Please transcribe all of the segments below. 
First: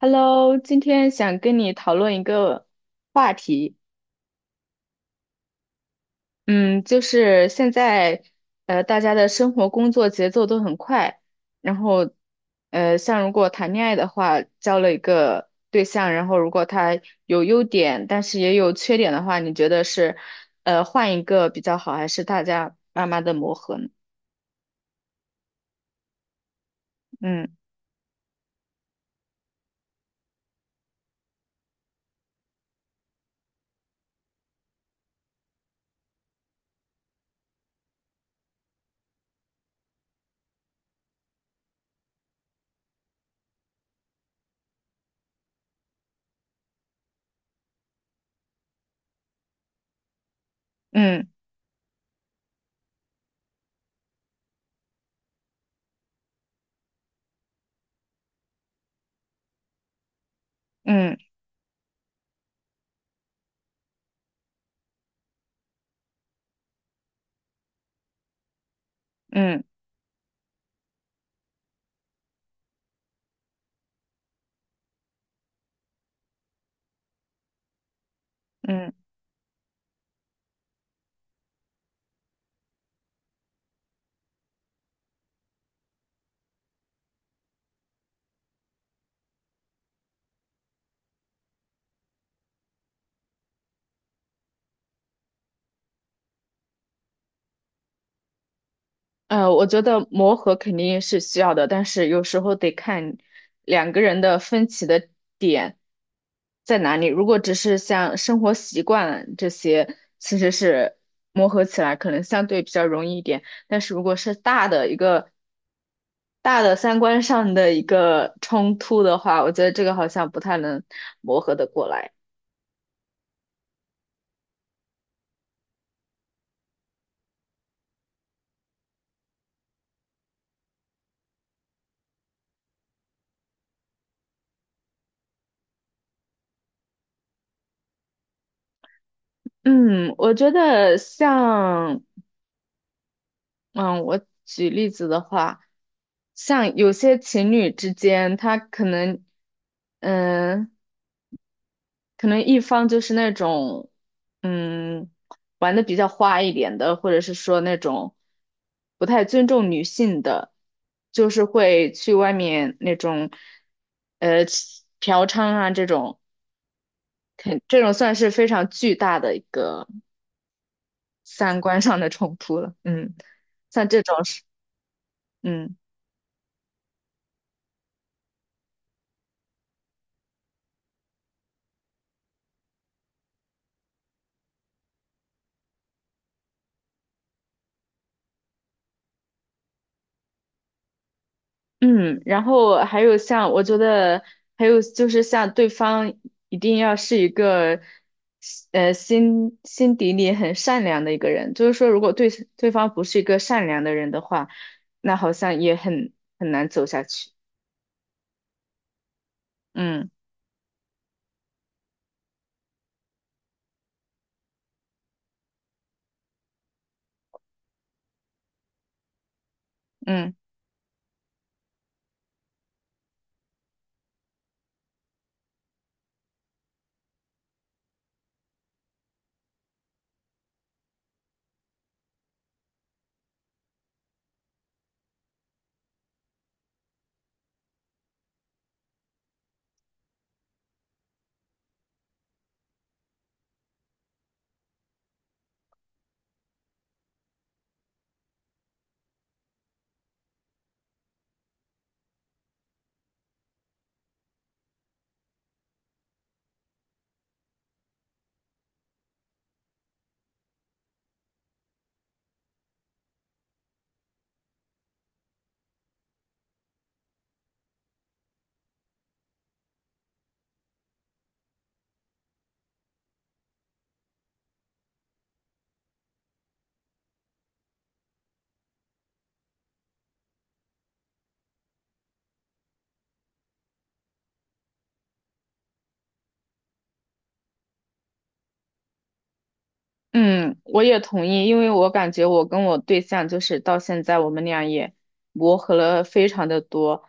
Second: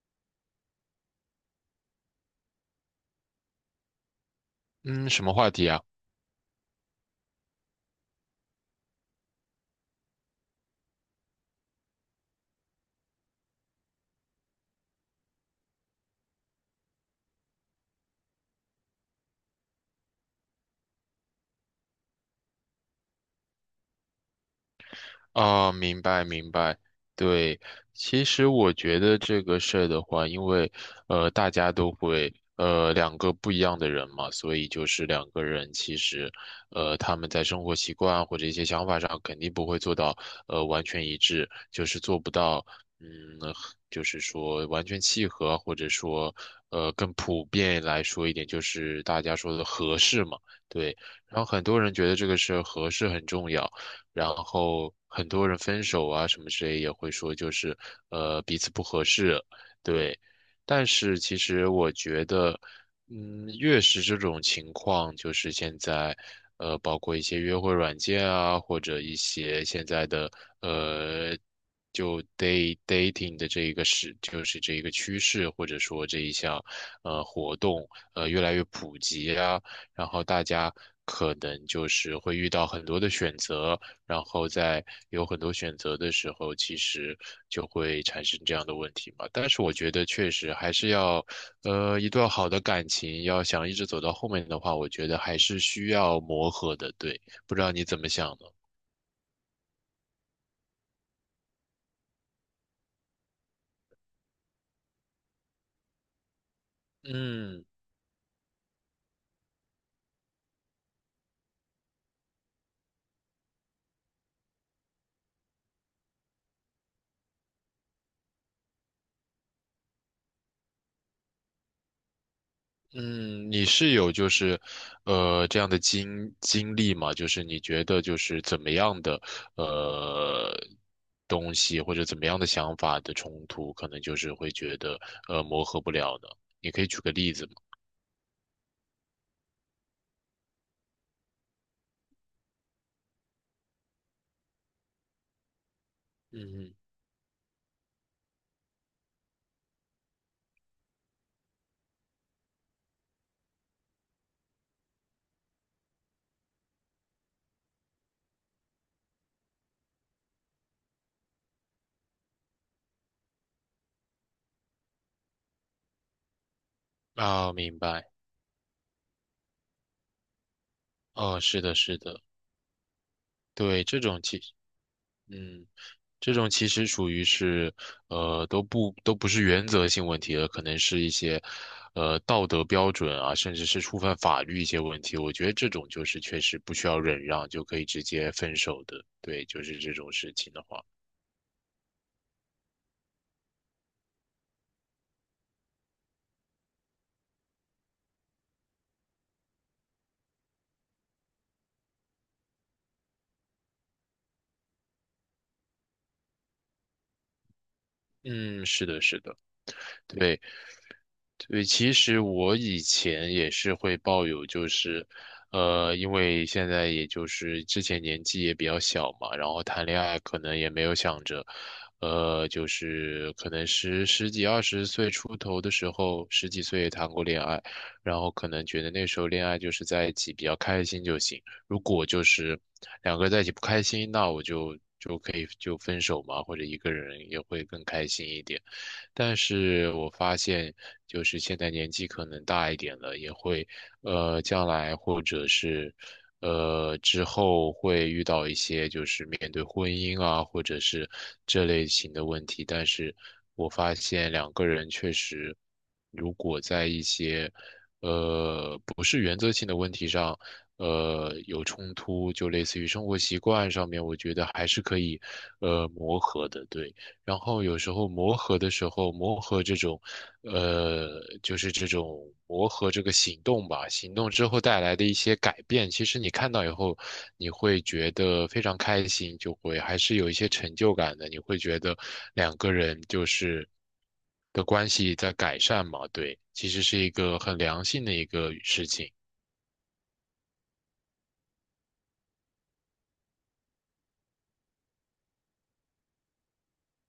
Hello，今天想跟你讨论一个话题，嗯，什么话题啊？嗯，就是现在，大家的生活工作节奏都很快，然后，像如果谈恋爱的话，交了一个对象，然后如果他有优点，但是也有缺点的话，你觉得是，换一个比较好，还是大家慢慢的磨合呢？啊？明白明白。嗯对，其实我觉得这个事儿的话，因为大家都会,两个不一样的人嘛，所以就是两个人其实,他们在生活习惯或者一些想法上肯定不会做到,完全一致，就是做不到嗯，就是说完全契合，或者说,更普遍来说一点，就是大家说的合适嘛。对，嗯然后很多人觉得这个事儿合适很重要。然后很多人分手啊什么之类也会说就是,彼此不合适，对。但嗯是其实我觉得，嗯，越是这种情况，就是现在，包括一些约会软件啊，或者一嗯些现在的呃，就 day dating 的这一个是，就是这一个趋势，或者说这一项,活动，越来越嗯。嗯。普及啊，然后大家可能就是会遇到很多的选择，然后在有很多选择的时候，其实就会产生这样的问题嘛。但是我觉得确实还是要，一段好的感情要想一直走到后面的话，我觉得还是需要磨合的。对，不知道你怎么想呢？我觉得磨合肯定是需要的，但是有时候得看两个人的分歧的点在哪里。如果只嗯。是像生活习惯这些，其实是磨合起来可能相对比较容易一点。但是如果是大的三观上的一个冲突的话，我觉得这个好像不太能磨合的过来。嗯，你是有就是，这样的经历吗？就是你觉得就是怎么样的呃东西或者怎么样的想法的冲突，可能就是会觉得,磨合不了呢？你可以举个例子吗？嗯，我觉得像。嗯，我举例子的话，嗯，像有些情侣之间，他可能，嗯，可能一方就是那种，嗯，玩的比较花一点的，或者是说那种不太尊重女性的，就是会去外面那种，呃，嫖娼啊这种，啊，明这种白。算是非常巨大的一个哦，三是的，观上是的的，冲突了。嗯，对，像这这种种其是。嗯。嗯。这种其实属于是，都不是原则性问题了，可能是一些，道德标准啊，甚至是触犯法律一些问题。我觉得这种就是确实不需要忍让就可以直接分手的，对，就是这种事情的话，嗯，然后还有像，我觉得还有就是像对方一定要是一个，心底里很善良的一个人。就是说，如果对方不是一个善良的人的话，那好像也很难走下去。嗯，是的，是的，嗯对。对，其实我以前也是会抱有，就是，因为现在也就是之前年纪也比较小嘛，然后谈恋爱嗯。可能也没有想着，就是可能十几二十岁出头的时候，十几岁也谈过恋爱，然后可能觉得那时候恋爱就是在一起比较开心就行，如果就是两个人在一起不开心，那我就可以就分手嘛，或者一个人也会更开心一点。但是我发现，就是现在年纪可能大一点了，也会，将来或者是，之后会遇到一些就是面对婚姻啊，或者是这类型的问题。但是我发现两个人确实，如果在一些，不是原则性的问题上，有冲突，就类似于生活习惯上面，我觉得还是可以，磨合的，对。然后有时候磨合的时候，磨合这种，呃，就是这种磨合这个行动吧，行动之后带来的一些改变，其实你看到以后，你会觉得非常开心，就会还是有一些成就感的，你会觉得两个人就是的关系在改善嘛，对，其实是一个很良性的一个事情。嗯，我也同意，因为我感觉我跟我对象就是到现在我们俩也磨合了非常的多，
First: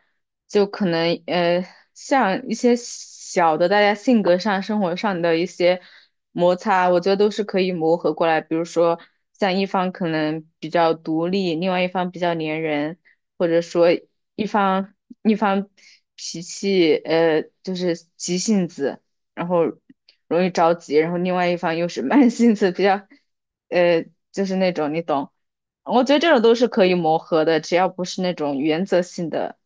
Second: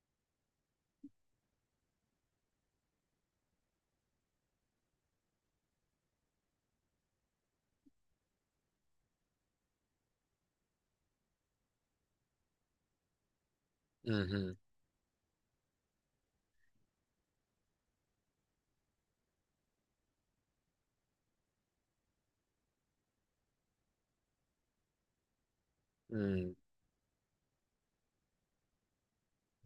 就可能像一些小的大家性格上、生活上的一些摩擦，我觉得都是可以磨合过来。比如说像一方可能比较独立，另外一方比较粘人，或者说嗯一嗯方一方脾气就是急性子。然后容易着急，然后另外一方又是慢性子，比较，呃，就是那种你懂。我觉得这种都嗯，是可以磨合的，只要不是那种原则性的。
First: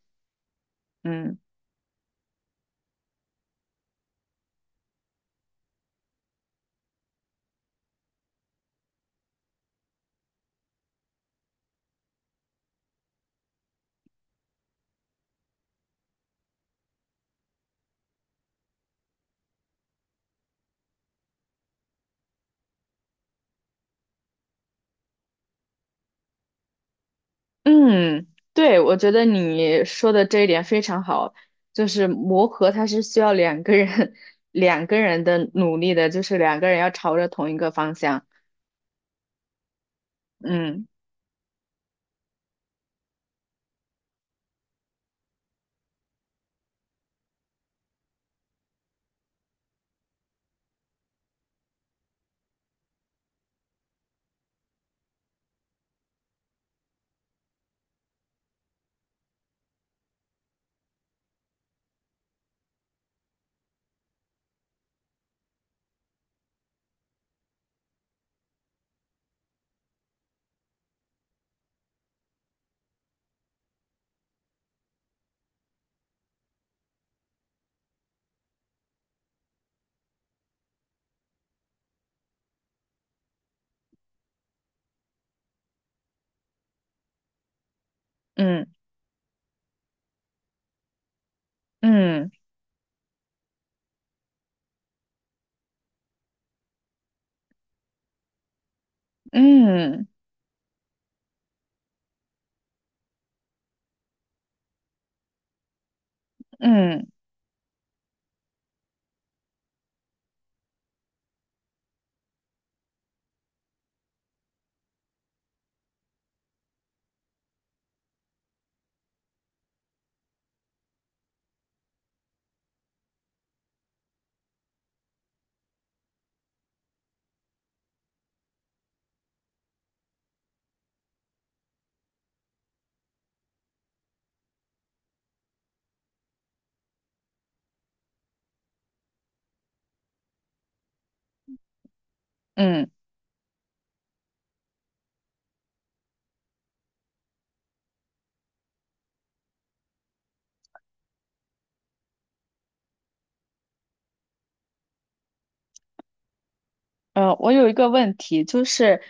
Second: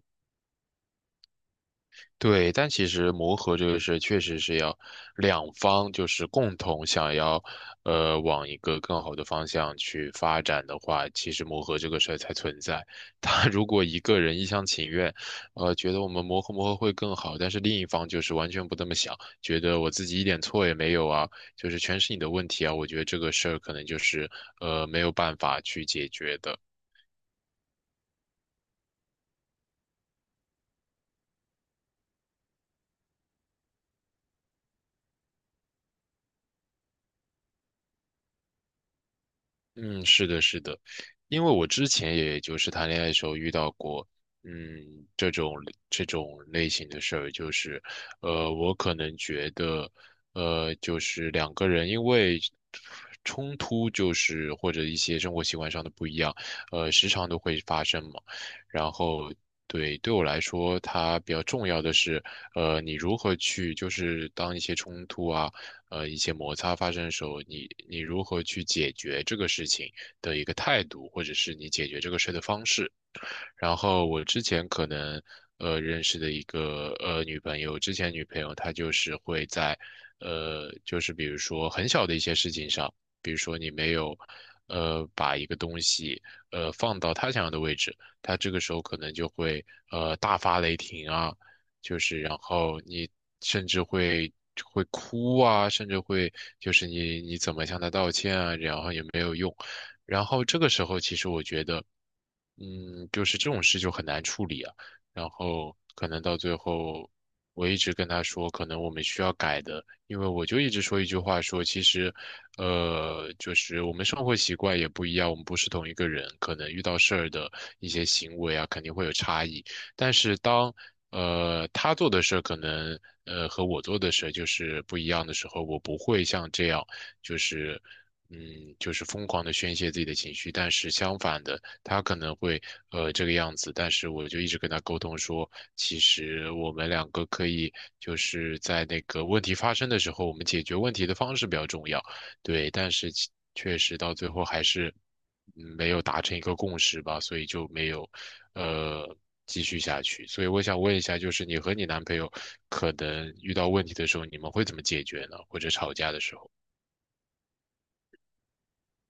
嗯对，但其实磨合这个事确实是要两方就是共同想要，往一个更好的方向去发展的话，其实磨合这个事儿才存在。他如果一个人一厢情愿，觉得我们磨合磨合会更好，但是另一方就是完全不这么想，觉得我自己一点错也没有啊，就是全是你的问题啊，我觉得这个事儿可能就是,没有办法去解决的。嗯，对，我觉得你说的这一点非常好，就是磨合它是需要两个人 两个人的努力的，就是两个人要朝着同一个方向。嗯，是的，是的，嗯因为我之前也就是谈恋爱的时候遇到过，嗯，这种这种类型的事儿，就是，我可能觉得，就是两个人因为冲突，就是或者一些生活习惯上的不一样，时常都会发生嘛。然后，对，对我来说，它比较重要的是，你如何去就是当一些冲突啊。一些摩擦发生的时候，你如何去解决这个事情的一个态度，或者是你解决这个事的方式。然后我之前可能,认识的一个,女朋友，之前女朋友她就是会在,就是比如说很小的一些事情上，比如说你没有,把一个东西,放到她想要的位置，她这个嗯时候可能就会,大发雷霆啊，就是嗯然后你甚至会。会哭啊，甚至会就是你怎么向她道歉啊，然后也没有用。嗯然后这个时候，其实我觉得，嗯，就是这种事就很难处理啊。然后可能到最嗯后，我一直跟他说，可能我们需要改的，因为我就一直说一句话说，其实，就是我们生活习惯也不一样，我们不是同一个人，可能遇到事儿的一些行为啊，肯定会有差异。但是当他做的事儿可能，和我做的事儿就是不一样的时候，我不会像这样，就是嗯，就是疯狂的宣泄自己的情绪，但是相反的，他可能会,这个样子，但是我就一直跟他沟通说，其实我们两个可以就是在那个问题发生的时候，我们解决问题的方式比较重要，对，嗯。但是其确实到最后还是,没有达成一个共识吧，所以就没有呃继续下去，所以我想问一下，就是你和你男朋友可能遇到问题的时候，你们会怎么解决呢？或者吵架的时候，我有一个问题，就是，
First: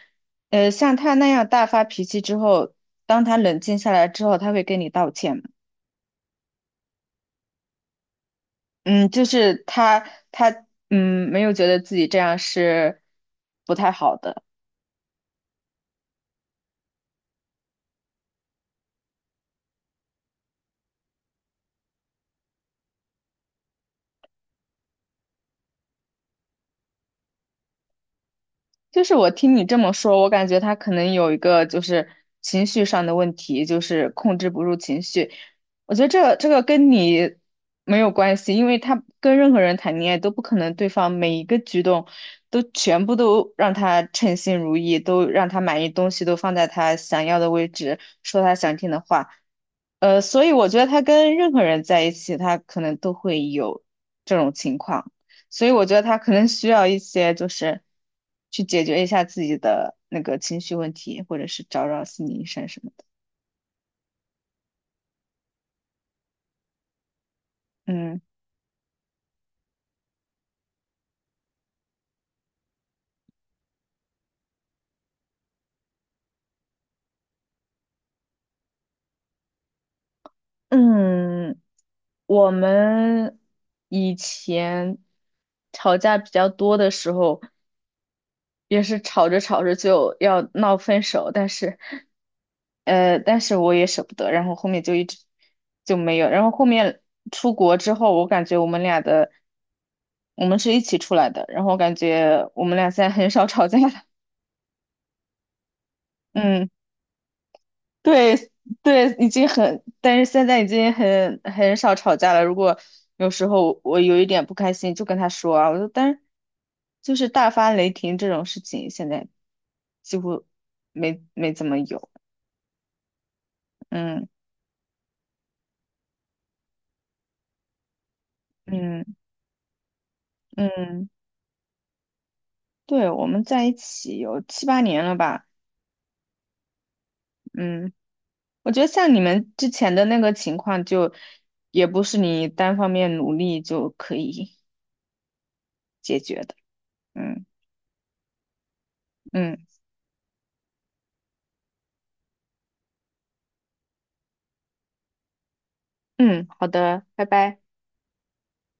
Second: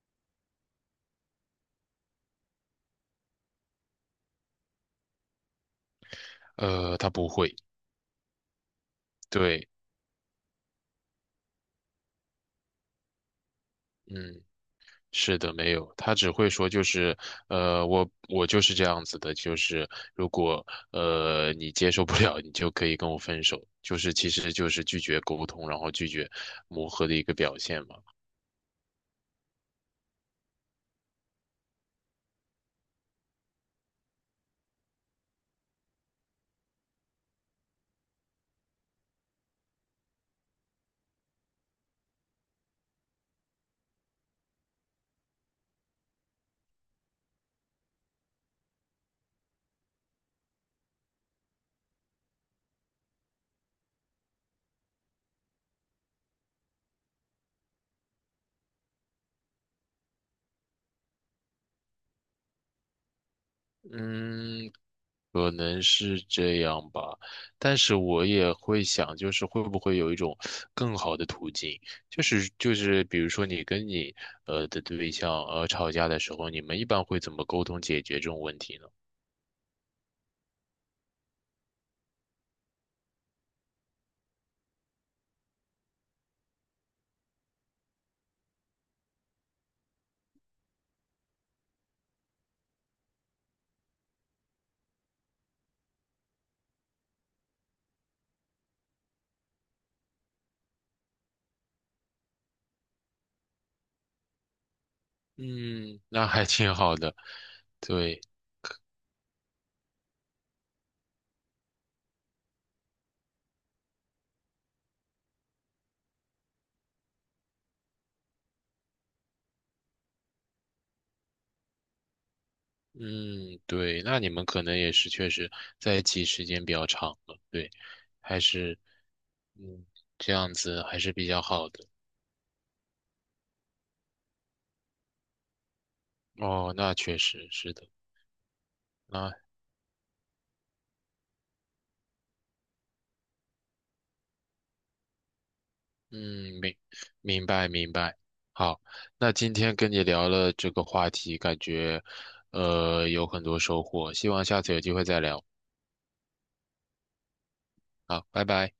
像他那样大发脾气之后，当他冷静下来之后，他会跟你道歉吗？他不会。嗯，就是对，他没有觉得自己这样是不太好嗯，的。是的，没有，他只会说就是，我就是这样子的，就是如果,你接受不了，你就可以跟我分手，就是其实就是拒绝沟通，然后拒绝磨合的一个表现嘛。就是我听你这么说，我感觉他可能有一个就是情绪上的问题，就是控制不住情绪。我觉得这个跟你没有关系，因为他跟任何人谈恋爱都不可能对方每一个举动都全部都让他称心如意，都让他满意，东西都放在他想要的位置，说他想听的话。所以我觉得他跟任何人在一起，他可能都会有这种情况。所以我觉得他可能需要一些，就是去解决一下自己的那个情绪问题，或者是找找心理医生什么的。嗯，可能是这样吧，但是嗯我也会想，就是会不会有一种更好的途径，就是比如说你跟你,的对象,吵架的时候，你们一般会怎么沟通解决这种问题呢？嗯，我们以前吵架比较多的时候，也是吵着吵着就要闹分手，但是我也舍不得，然后后面就一直就没有，然后后面出国之后，我感觉我们俩的，我们是一起出来的，然后我感觉我们俩现在很少吵架了。嗯，那还嗯。挺好的，对，对对，已经很，但是现在已经很少吵架了。如果有时候我有一点不开心，就跟他说啊，我说，但是就是大发雷霆这种事情，现在几乎没怎么有。嗯，对，那嗯你们可能也是确实在一起时间比较长了，对，还是，嗯嗯，这样子还嗯，是比较好的。对，我们在一起有七八年了吧？哦，那确实是的，嗯，我觉得像你那，们之前的那个情况就，也不是你单方面努力就可以解决的。嗯，嗯明白明白。好，那今嗯天跟你聊了这个话题，感觉，有很多收获，希望下次有机会再聊。嗯，好的，拜拜。好，拜拜。